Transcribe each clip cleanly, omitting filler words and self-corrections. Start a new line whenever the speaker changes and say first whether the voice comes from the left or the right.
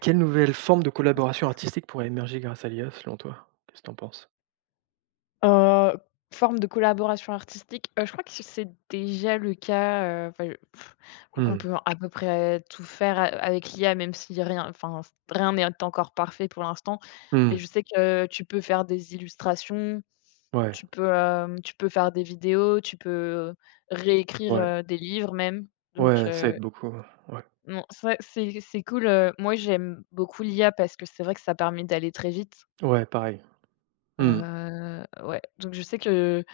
right: Quelle nouvelle forme de collaboration artistique pourrait émerger grâce à l'IA selon toi? Qu'est-ce que t'en penses?
left: Heu, Forme de collaboration artistique, je crois que c'est déjà le cas, enfin, je crois qu'on
right: Mmh.
left: peut à peu près tout faire a avec l'IA, même si rien n'est encore parfait pour l'instant. Mais
right: Mmh.
left: je sais que tu peux faire des illustrations,
right: Ouais,
left: tu peux faire des vidéos, tu peux réécrire,
right: ouais,
left: des livres même. Donc,
right: ouais, ça aide beaucoup, ouais. Ouais,
left: non, c'est cool, moi j'aime beaucoup l'IA parce que c'est vrai que ça permet d'aller très vite.
right: ouais, pareil. Mmh.
left: Ouais, donc je sais que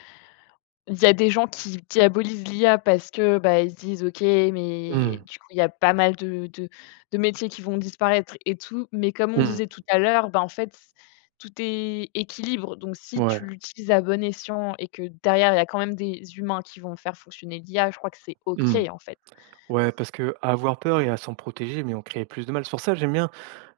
left: Il y a des gens qui diabolisent l'IA parce que, bah, ils se disent: «OK, mais
right: Mmh.
left: du coup, il y a pas mal de de métiers qui vont disparaître et tout», mais comme on
right: Mmh.
left: disait tout à l'heure, bah, en fait, tout est équilibre. Donc si tu
right: Ouais.
left: l'utilises à bon escient et que derrière, il y a quand même des humains qui vont faire fonctionner l'IA, je crois que c'est OK,
right: Mmh.
left: en fait.
right: Ouais, parce qu'à avoir peur et à s'en protéger, mais on crée plus de mal. C'est pour ça, j'aime bien,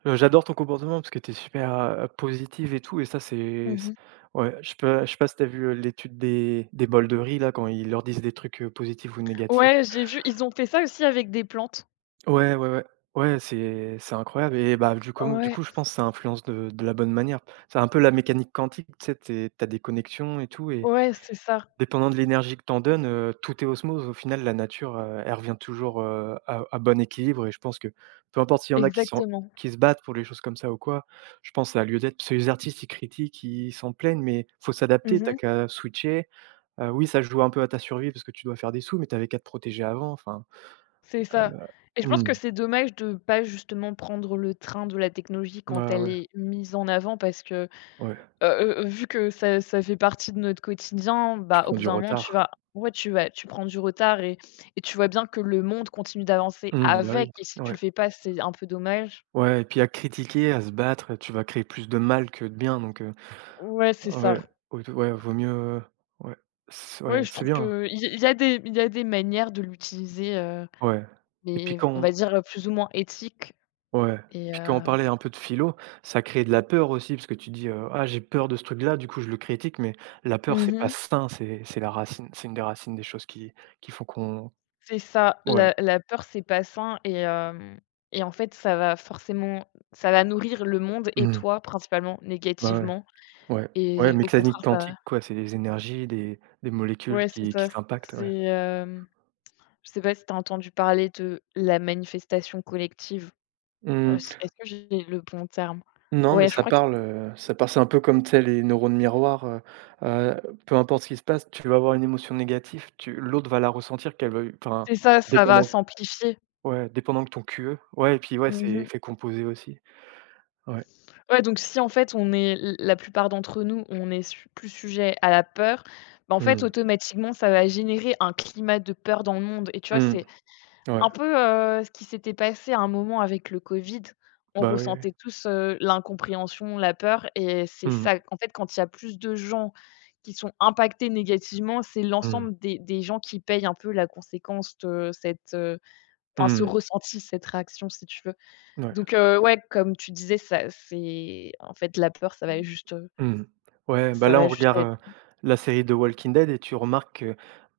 right: j'adore ton comportement parce que t'es super, positive et tout et ça c'est c
left: Mmh.
right: ouais, je sais pas si t'as vu, l'étude des bols de riz là, quand ils leur disent des trucs, positifs ou négatifs.
left: Ouais, j'ai vu, ils ont fait ça aussi avec des plantes.
right: Ouais, ouais, ouais. Ouais, c'est incroyable et bah, du coup du
left: Ouais,
right: coup, je pense que ça influence de la bonne manière. C'est un peu la mécanique quantique, tu sais, tu es des connexions et tout et
left: ouais, c'est ça,
right: dépendant de l'énergie que t'en en donnes, tout est osmose. Au final, la nature, elle revient toujours, à bon équilibre et je pense que peu importe s'il y en a qui sont
left: exactement.
right: qui se battent pour les choses comme ça ou quoi, je pense que ça a lieu d'être. Parce que les artistes, ils critiquent, ils s'en plaignent, mais faut s'adapter, t'as
left: Mmh.
right: qu'à switcher. Oui, ça joue un peu à ta survie parce que tu dois faire des sous, mais t'avais qu'à te protéger avant, enfin,
left: C'est
right: heu,
left: ça et je pense
right: mmh,
left: que c'est dommage de pas justement prendre le train de la technologie quand
right: ouais,
left: elle
right: ouais,
left: est mise en avant parce que,
right: ouais.
left: heu vu que ça fait partie de notre quotidien,
right: Tu
left: bah, au
right: prends
left: bout
right: du
left: d'un moment
right: retard.
left: tu vas tu prends du retard et tu vois bien que le monde continue d'avancer
right: Mmh, bah,
left: avec
right: oui,
left: et si tu le
right: ouais.
left: fais pas, c'est un peu dommage.
right: Ouais et puis à critiquer, à se battre, tu vas créer plus de mal que de bien donc
left: Ouais, c'est
right: ouais,
left: ça.
right: au t ouais, vaut mieux, ouais, c ouais,
left: Ouais, je
right: c'est
left: trouve qu'il
right: bien,
left: y il y a des il y a des manières de l'utiliser,
right: ouais et puis
left: mais on
right: quand
left: va dire, plus ou moins éthiques
right: on ouais,
left: et
right: puis quand on parlait un peu de philo, ça crée de la peur aussi parce que tu dis, «Ah, j'ai peur de ce truc-là, du coup, je le critique», mais la peur, c'est pas
left: mmh
right: sain, c'est la racine c'est une des racines des choses qui font qu'on
left: c'est ça,
right: ouais,
left: la peur, c'est pas sain et hem et en fait, ça va nourrir le monde et
right: mmh,
left: toi principalement
right: bah, ouais,
left: négativement
right: ouais, ouais,
left: et au
right: mécanique
left: contraire,
right: quantique, quoi, c'est des énergies, des molécules
left: c'est
right: qui
left: ça.
right: s'impactent,
left: C'est,
right: ouais.
left: je sais pas si t'as entendu parler de la manifestation collective?
right: Mmh.
left: C Est-ce que j'ai le bon terme?
right: Non, mais
left: Ouais, je
right: ça
left: crois que
right: parle, ça par c'est un peu comme, tu sais, les neurones miroirs, peu importe ce qui se passe, tu vas avoir une émotion négative, tu l'autre va la ressentir qu'elle veuille enfin,
left: c'est ça, ça va
right: dépendant
left: s'amplifier.
right: ouais, dépendant que ton QE. Ouais et puis, ouais, c'est
left: Mmh.
right: effet composé aussi. Ouais.
left: Ouais, donc si en fait on est l la plupart d'entre nous, on est su plus sujet à la peur, bah, en fait
right: Mmh.
left: automatiquement ça va générer un climat de peur dans le monde et tu vois?
right: Mmh.
left: C'est
right: Ouais.
left: un peu, ce qui s'était passé à un moment avec le Covid. On
right: Bah, oui, oui.
left: ressentait tous, l'incompréhension, la peur et c'est
right: Mmh
left: ça
right: mh.
left: en fait quand il y a plus de gens qui sont impactés négativement, c'est l'ensemble des gens qui payent un peu la conséquence de cette, ce
right: Mmh.
left: ressenti, cette réaction si tu veux.
right: Ouais.
left: Donc ouais, comme tu disais, ça c'est en fait, la peur,
right: Mmh. Ouais, bah,
left: ça
right: là,
left: va
right: on
left: juste
right: regarde,
left: être
right: la série de Walking Dead et tu remarques que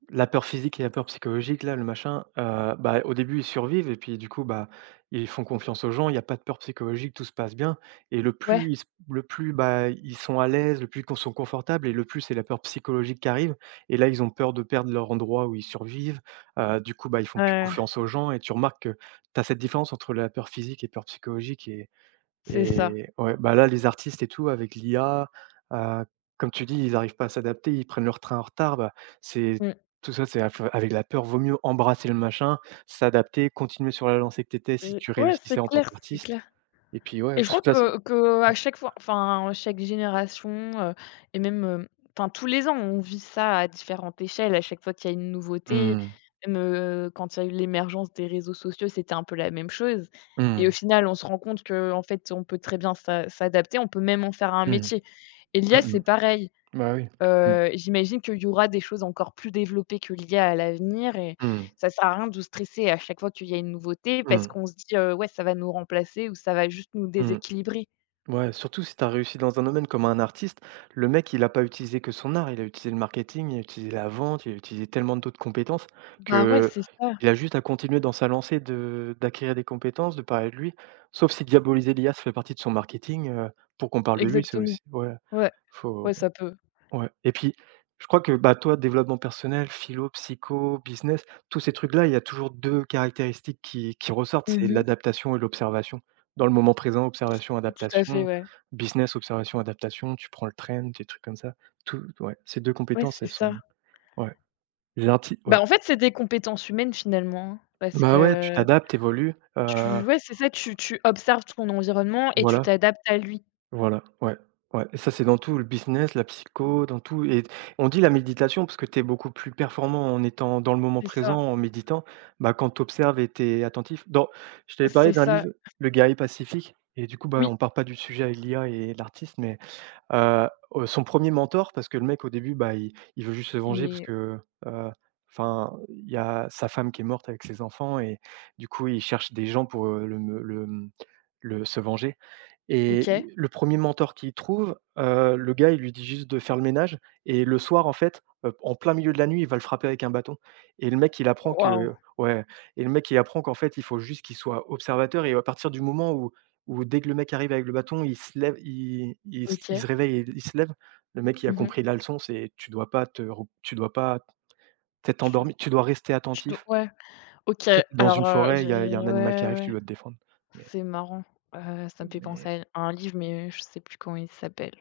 right: la peur physique et la peur psychologique là, le machin, bah, au début, ils survivent et puis du coup, bah, ils font confiance aux gens, il y a pas de peur psychologique, tout se passe bien et
left: ouais,
right: le plus, bah, ils sont à l'aise, le plus qu'on sont confortables et le plus c'est la peur psychologique qui arrive et là, ils ont peur de perdre leur endroit où ils survivent, du coup, bah, ils font plus
left: heu,
right: confiance aux gens et tu remarques que tu as cette différence entre la peur physique et peur psychologique
left: c'est ça.
right: et ouais, bah, là, les artistes et tout avec l'IA, heu, comme tu dis, ils arrivent pas à s'adapter, ils prennent leur train en retard, bah, c'est
left: Mmh.
right: tout ça, c'est af avec la peur, vaut mieux embrasser le machin, s'adapter, continuer sur la lancée que tu étais si
left: Et
right: tu
left: ouais,
right: réussissais en tant
left: c'est
right: qu'artiste
left: clair
right: et puis ouais, de
left: et je
right: toute
left: crois
right: façon
left: que qu'à chaque fois, enfin, chaque génération, heu et même, enfin, tous les ans, on vit ça à différentes échelles. À chaque fois qu'il y a une nouveauté,
right: mmh,
left: même, quand il y a eu l'émergence des réseaux sociaux, c'était un peu la même chose et au
right: mmh,
left: final, on se rend compte que en fait, on peut très bien s'adapter, on peut même en faire un
right: mmh,
left: métier et l'IA,
right: mmh mh.
left: c'est pareil.
right: Bah, oui. Mmh,
left: J'imagine qu'il y aura des choses encore plus développées que l'IA à l'avenir et
right: mmh,
left: ça sert à rien de stresser à chaque fois qu'il y a une nouveauté parce
right: mmh,
left: qu'on se dit, «Ouais, ça va nous remplacer ou ça va juste nous
right: mmh.
left: déséquilibrer».
right: Ouais, surtout si tu as réussi dans un domaine comme un artiste, le mec, il a pas utilisé que son art, il a utilisé le marketing, il a utilisé la vente, il a utilisé tellement d'autres compétences
left: Bah, ouais,
right: que
left: c'est ça,
right: il a juste à continuer dans sa lancée de d'acquérir des compétences, de parler de lui. Sauf si diaboliser l'IA, ça fait partie de son marketing, pour qu'on parle de lui, c'est
left: exactement.
right: aussi ouais,
left: Ouais,
right: faut
left: ouais, ça peut.
right: ouais et puis, je crois que, bah, toi, développement personnel, philo, psycho, business, tous ces trucs-là, il y a toujours 2 caractéristiques qui ressortent, c'est
left: Mmh.
right: l'adaptation et l'observation. Dans le moment présent, observation,
left: Tout à fait,
right: adaptation,
left: ouais.
right: business, observation, adaptation, tu prends le train, des trucs comme ça. Tout Ouais, ces 2
left: Ouais,
right: compétences,
left: c'est
right: elles sont
left: ça.
right: ouais, l'inti
left: Bah,
right: ouais.
left: en fait, c'est des compétences humaines finalement, hein, parce
right: Bah, ouais, tu
left: que
right: t'adaptes, évolues,
left: c'est ça, tu observes ton environnement et tu
right: voilà.
left: t'adaptes à lui.
right: Voilà, ouais, ouais et ça, c'est dans tout, le business, la psycho, dans tout et on dit la méditation parce que tu es beaucoup plus performant en étant dans le moment
left: C'est
right: présent,
left: ça,
right: en méditant, bah, quand tu observes et tu es attentif. Dans Je t'avais
left: c'est
right: parlé d'un
left: ça.
right: livre, Le Guerrier Pacifique et du coup, bah,
left: Oui
right: on part pas du sujet avec l'IA et l'artiste mais heu, son premier mentor parce que le mec au début, bah, il veut juste se venger parce
left: et
right: que, heu, enfin, il y a sa femme qui est morte avec ses enfants et du coup, il cherche des gens pour, le se venger. Et
left: OK.
right: le premier mentor qu'il trouve, le gars, il lui dit juste de faire le ménage et le soir, en fait, en plein milieu de la nuit, il va le frapper avec un bâton et le mec, il apprend
left: Waouh!
right: que ouais et le mec, il apprend qu'en fait, il faut juste qu'il soit observateur et à partir du moment où dès que le mec arrive avec le bâton, il se lève, il il se il
left: OK.
right: se réveille et il se lève, le mec, il a
left: Mmh.
right: compris la leçon, c'est tu dois pas te re tu dois pas t'être
left: Tu
right: endormi, tu dois rester
left: Je do
right: attentif.
left: ouais, OK.
right: Tu sais, dans une
left: Alors,
right: forêt, il y a un animal qui arrive, tu
left: ouais,
right: dois te défendre mais
left: c'est marrant. Ça me fait
right: mais
left: penser à un livre, mais je sais plus comment il s'appelle.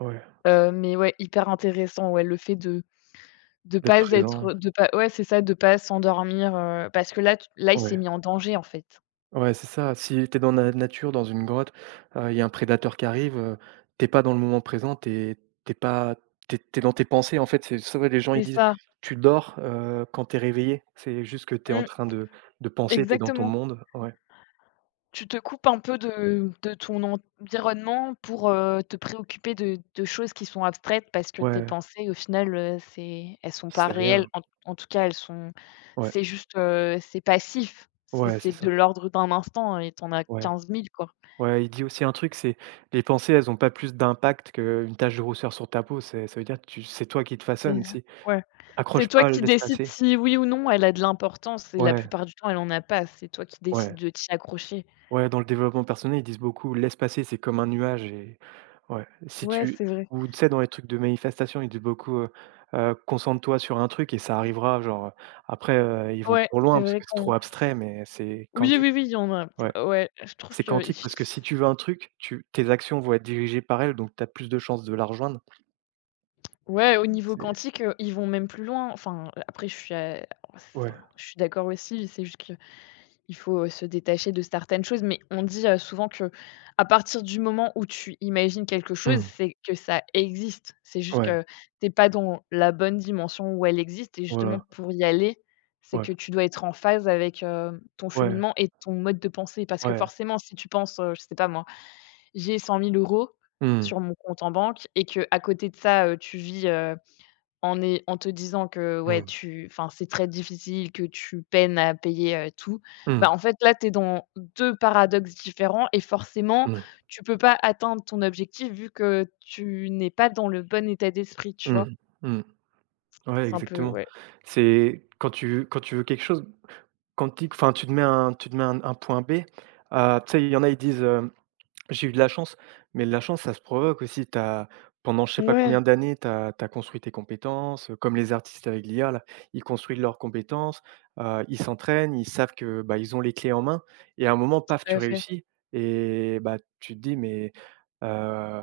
right: ouais,
left: Mais ouais, hyper intéressant, ouais, le fait de
right: d'être
left: pas
right: présent,
left: être de pas ouais, c'est ça, de pas s'endormir, parce que là, il s'est
right: ouais.
left: mis en danger, en fait.
right: Ouais, c'est ça. Si tu es dans la nature, dans une grotte, il y a un prédateur qui arrive, tu pas dans le moment présent, t'es t'es pas t'es es dans tes pensées, en fait. C'est ça, ouais, les gens, ils
left: C'est
right: disent:
left: ça.
right: «Tu dors, quand t'es réveillé». C'est juste que t'es en
left: Mmh,
right: train de penser, t'es dans ton
left: exactement.
right: monde. Ouais.
left: Tu te coupes un peu de ton environnement pour, te préoccuper de choses qui sont abstraites parce que tes
right: Ouais,
left: pensées au final, c'est elles sont pas
right: c'est
left: réelles.
right: rien.
left: En tout cas, elles sont
right: Ouais.
left: c'est juste, c'est passif.
right: Ouais,
left: C'est
right: c'est
left: de
right: ça.
left: l'ordre d'un instant et t'en as
right: Ouais.
left: 15 000 quoi.
right: Ouais, il dit aussi un truc, c'est: «Les pensées, elles ont pas plus d'impact qu'une tache de rousseur sur ta peau». C'est ça veut dire que tu c'est toi qui te
left: C'est
right: façonne. Si.
left: ouais. C'est
right: Accroche
left: toi
right: pas,
left: qui
right: laisse
left: décides
right: passer.
left: si oui ou non elle a de l'importance et la
right: Ouais,
left: plupart du temps elle en a pas. C'est toi qui décides
right: ouais.
left: de t'y accrocher.
right: Ouais, dans le développement personnel, ils disent beaucoup: «Laisse passer, c'est comme un nuage» et ouais, si
left: Ouais,
right: tu
left: c'est vrai.
right: ou tu sais, dans les trucs de manifestation, ils disent beaucoup, heu: «Concentre-toi sur un truc et ça arrivera», genre, après, ils vont
left: Ouais,
right: trop
left: c'est
right: loin parce
left: vrai
right: que c'est
left: qu'on
right: trop abstrait, mais c'est
left: Oui,
right: quantique.
left: oui, oui, il y en a
right: Ouais,
left: ouais, je trouve
right: c'est
left: qu'il…
right: quantique parce que si tu veux un truc, tu tes actions vont être dirigées par elle, donc tu as plus de chances de la rejoindre.
left: Ouais, au niveau
right: C'est
left: quantique, ils vont même plus loin.
right: ouais.
left: Enfin, je suis d'accord aussi, c'est juste qu'il faut, se détacher de certaines choses, mais on dit, souvent que à partir du moment où tu imagines quelque chose,
right: Mmh.
left: c'est que ça existe. C'est juste
right: Ouais,
left: que t'es pas dans la bonne dimension où elle existe et justement
right: voilà.
left: pour y aller, c'est
right: Ouais,
left: que tu dois être en phase avec, ton
right: ouais,
left: cheminement et ton mode de pensée. Parce que
right: ouais.
left: forcément, si tu penses, je sais pas moi, j'ai 100 000 €
right: Mmh.
left: sur mon compte en banque et que à côté de ça, tu vis, en est en te disant que,
right: Mmh.
left: c'est très difficile, que tu peines à payer, tout, bah,
right: Mmh.
left: en fait, là, tu es dans 2 paradoxes différents et forcément,
right: Mmh.
left: tu peux pas atteindre ton objectif vu que tu n'es pas dans le bon état d'esprit, tu
right: Mmh.
left: vois?
right: Mmh. Ouais,
left: C'est un peu
right: exactement.
left: ouais.
right: C'est quand tu veux quelque chose quantique, enfin, tu te mets un point B, tu sais, il y en a, ils disent, j'ai eu de la chance, mais la chance, ça se provoque aussi. T'as pendant je sais pas
left: Ouais,
right: combien d'années, tu as construit tes compétences, comme les artistes avec l'IA là, ils construisent leurs compétences, ils s'entraînent, ils savent que, bah, ils ont les clés en main et à un moment, paf,
left: tout
right: tu
left: à fait.
right: réussis et bah, tu te dis: «Mais, heu,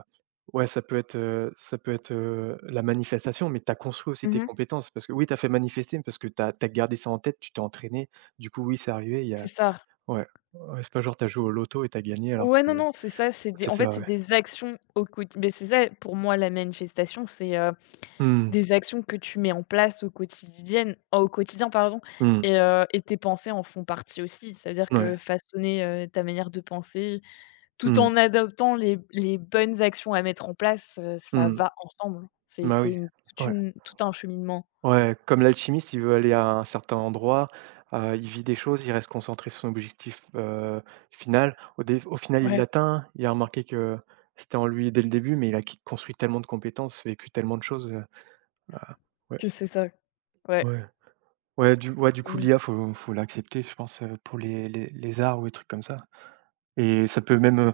right: ouais, ça peut être, la manifestation», mais tu as construit aussi tes
left: Mmh.
right: compétences parce que oui, tu as fait manifester, mais parce que tu as gardé ça en tête, tu t'es entraîné. Du coup, oui, c'est arrivé, il y
left: C'est
right: a
left: ça.
right: ouais, ouais, c'est pas genre tu as joué au loto et tu as gagné alors
left: Ouais,
right: que
left: non, non, c'est ça,
right: c'est ça,
left: c'est
right: ouais.
left: des actions au quoti mais c'est ça, pour moi, la manifestation, c'est,
right: Mmh.
left: des actions que tu mets en place au quotidien, pardon
right: Mmh.
left: et tes pensées en font partie aussi. Ça veut dire
right: Ouais.
left: que façonner, ta manière de penser, tout
right: Mmh.
left: en adoptant les bonnes actions à mettre en place, ça
right: Mmh.
left: va ensemble.
right: Bah,
left: C'est
right: oui.
left: une toute
right: Ouais.
left: une tout un cheminement.
right: Ouais, comme l'alchimiste, il veut aller à un certain endroit, il vit des choses, il reste concentré sur son objectif, final. Au final, il
left: Ouais,
right: l'atteint. Il a remarqué que c'était en lui dès le début, mais il a qui construit tellement de compétences, vécu tellement de choses, ah, ouais,
left: que c'est ça. Ouais.
right: ouais. Ouais, du coup,
left: Mmh.
right: l'IA, faut l'accepter, je pense, pour les arts ou les trucs comme ça et ça peut même,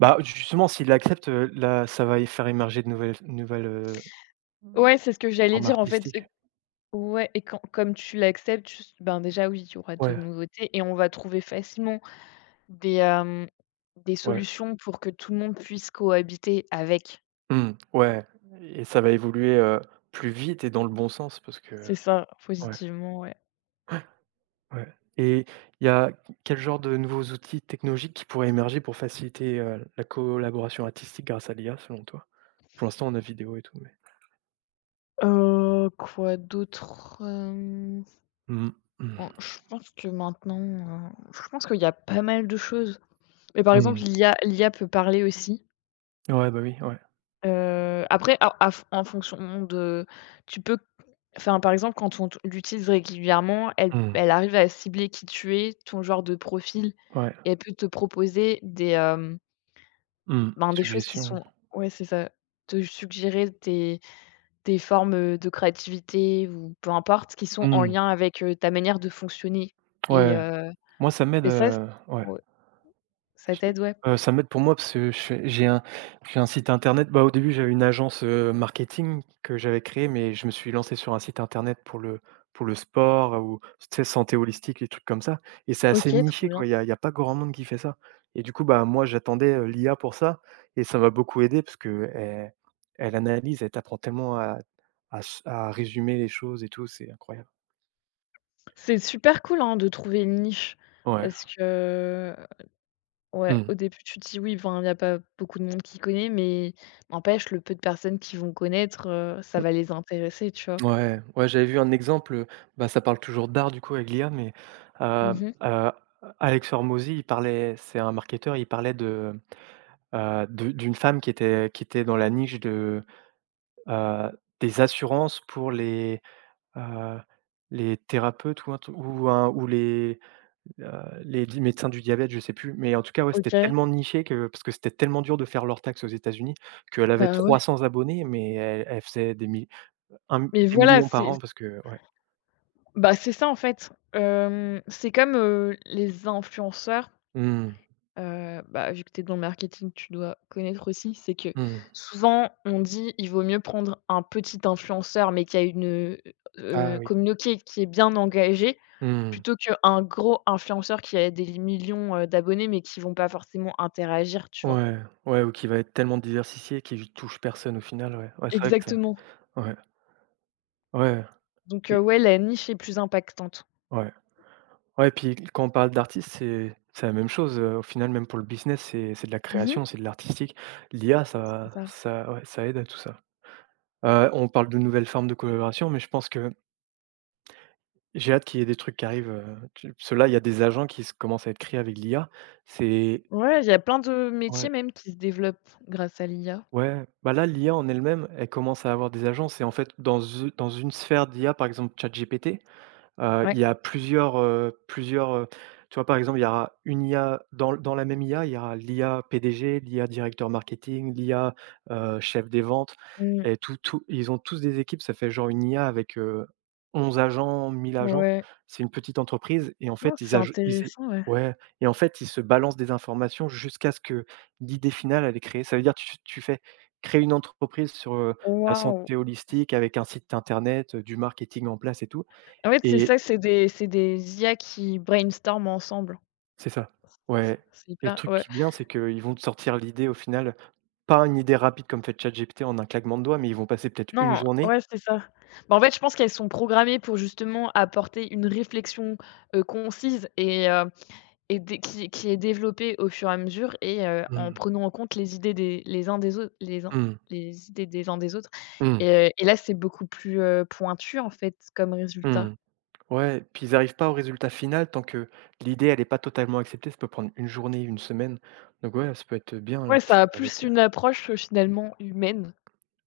right: bah, justement, s'il l'accepte, là, ça va y faire émerger de nouvelles,
left: Ouais, c'est ce que j'allais
right: forme
left: dire en fait,
right: artistique.
left: ouais et quand comme tu l'acceptes, tu s ben, déjà oui, il y aura de
right: Ouais,
left: nouveautés et on va trouver facilement des, des
right: ouais.
left: solutions pour que tout le monde puisse cohabiter avec.
right: Mmh, ouais et ça va évoluer, plus vite et dans le bon sens parce que
left: C'est ça,
right: ouais,
left: positivement, ouais.
right: ouais et il y a quel genre de nouveaux outils technologiques qui pourraient émerger pour faciliter, la collaboration artistique grâce à l'IA selon toi? Pour l'instant, on a vidéo et tout, mais
left: Quoi d'autre? Hem,
right: mmh, mmh,
left: en Je pense que maintenant, je pense qu'il y a pas mal de choses. Mais par exemple,
right: mmh.
left: l'IA peut parler aussi.
right: Ouais, bah, oui, ouais.
left: Après a à en fonction de tu peux par exemple, quand on t l'utilise régulièrement,
right: Mmh,
left: elle arrive à cibler qui tu es, ton genre de profil
right: ouais,
left: et elle peut te proposer des,
right: mmh.
left: Des choses qui
right: Suggestions.
left: sont ouais, c'est ça. Te suggérer des formes, de créativité ou peu importe, qui sont en
right: Mmh,
left: lien avec, ta manière de fonctionner et
right: ouais. Moi, ça m'aide,
left: et ça c
right: ouais.
left: ouais, ça
right: Je-
left: t'aide, ouais.
right: Ça m'aide pour moi parce que je fais j'ai un site internet. Bah, au début, j'avais une agence, marketing que j'avais créée, mais je me suis lancé sur un site internet pour le sport ou tu sais, santé holistique, les trucs comme ça. Et c'est assez
left: OK, trop
right: niché,
left: bien.
right: quoi. Il y a pas grand monde qui fait ça et du coup, bah, moi, j'attendais, l'IA pour ça et ça m'a beaucoup aidé parce qu'elle elle analyse, elle t'apprend tellement à s à résumer les choses et tout, c'est incroyable.
left: C'est super cool, hein, de trouver une niche
right: Ouais.
left: parce que ouais,
right: Mmh.
left: au début, tu te dis: «Oui, ben il y a pas beaucoup de monde qui connaît», mais n'empêche, le peu de personnes qui vont connaître, ça va les intéresser, tu vois?
right: Ouais, ouais, j'avais vu un exemple, bah, ça parle toujours d'art du coup avec l'IA, mais heu
left: Mmh.
right: heu, Alex Hormozy, il parlait c'est un marketeur, il parlait de d'une femme qui était dans la niche heu, des assurances pour heu, les thérapeutes ou un tru ou un ou heu, les di médecins du diabète, je sais plus, mais en tout cas, ouais, c'était
left: OK.
right: tellement niché que parce que c'était tellement dur de faire leurs taxes aux États-Unis qu'elle avait
left: Bah, ouais.
right: 300 abonnés, mais elle faisait des mi un
left: Mais
right: des
left: voilà,
right: millions par
left: c'est…
right: an parce que ouais.
left: Bah, c'est ça en fait. Hem, c'est comme, les influenceurs,
right: Mmh.
left: bah, vu que tu es dans le marketing, tu dois connaître aussi, c'est que
right: Mmh.
left: souvent on dit: «Il vaut mieux prendre un petit influenceur, mais qui a une,
right: Ah oui.
left: communauté qui est bien engagée,
right: Mmh.
left: plutôt qu'un gros influenceur qui a des millions, d'abonnés, mais qui vont pas forcément interagir», tu vois?
right: Ouais, ouais ou qui va être tellement diversifié qu'il touche personne au final, ouais. Ouais, c'est vrai que ça
left: Exactement.
right: ouais, ouais
left: Donc,
right: et
left: ouais, la niche est plus impactante.
right: ouais. Ouais, puis quand on parle d'artistes, c'est la même chose, au final, même pour le business, c'est de la création,
left: Mmh,
right: c'est de l'artistique. L'IA,
left: c'est
right: ça
left: ça.
right: ça ouais, ça aide à tout ça. On parle de nouvelles formes de collaboration, mais je pense que j'ai hâte qu'il y ait des trucs qui arrivent, tu parce là, il y a des agents qui se commencent à être créés avec l'IA. C'est
left: Ouais, il y a plein de métiers
right: ouais.
left: même qui se développent grâce à l'IA.
right: Ouais, bah là, l'IA en elle-même, elle commence à avoir des agences et en fait, dans une sphère d'IA, par exemple ChatGPT.
left: Ouais.
right: Il y a plusieurs, tu vois, par exemple, il y aura une IA dans la même IA, il y aura l'IA PDG, l'IA directeur marketing, chef des ventes
left: Mmh.
right: et tout ils ont tous des équipes, ça fait genre une IA avec, 11 agents, 1000 agents.
left: Ouais.
right: C'est une petite entreprise et en
left: Non,
right: fait, ils
left: c'est
right: aj ils é
left: intéressant, ouais.
right: ouais et en fait, ils se balancent des informations jusqu'à ce que l'idée finale, elle est créée. Ça veut dire tu fais créer une entreprise sur, la
left: Waouh!
right: santé holistique avec un site internet, du marketing en place et tout
left: En fait, c'est
right: et
left: ça, c'est des IA qui brainstorment ensemble.
right: c'est ça, ouais
left: C'est
right: et le
left: hyper
right: truc
left: ouais.
right: qui est bien, c'est qu'ils vont te sortir l'idée au final, pas une idée rapide comme fait ChatGPT en un claquement de doigts, mais ils vont passer peut-être une
left: Non,
right: journée.
left: ouais, c'est ça. Bah, en fait, je pense qu'elles sont programmées pour justement apporter une réflexion, concise et dé qui est développée au fur et à mesure et en
right: Mmh.
left: prenant en compte les idées des les uns des autres les uns
right: Mmh.
left: les idées des uns des autres
right: Mmh.
left: et là, c'est beaucoup plus, pointu, en fait, comme résultat.
right: Mmh. Ouais, puis ils arrivent pas au résultat final tant que l'idée elle est pas totalement acceptée, ça peut prendre une journée, une semaine, donc ouais, ça peut être bien
left: Ouais,
right: l'artiste
left: ça a plus
right: avec,
left: une approche, finalement humaine.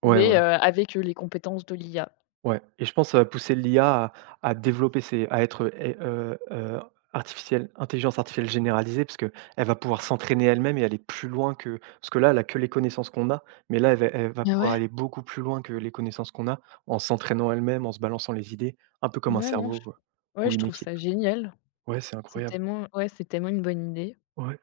right: ouais,
left: Mais,
right: voilà.
left: avec, les compétences de l'IA.
right: Ouais et je pense que ça va pousser l'IA à développer ses à être et artificielle intelligence artificielle généralisée parce que elle va pouvoir s'entraîner elle-même et aller plus loin que parce que là, elle a que les connaissances qu'on a, mais là, elle va
left: Ah ouais?
right: pouvoir aller beaucoup plus loin que les connaissances qu'on a en s'entraînant elle-même, en se balançant les idées, un peu comme un
left: Ouais, non, je
right: cerveau, quoi,
left: Ouais,
right: ou
left: je
right: une
left: trouve
right: équipe.
left: ça génial.
right: Ouais, c'est incroyable.
left: C'est tellement une bonne idée.
right: Ouais.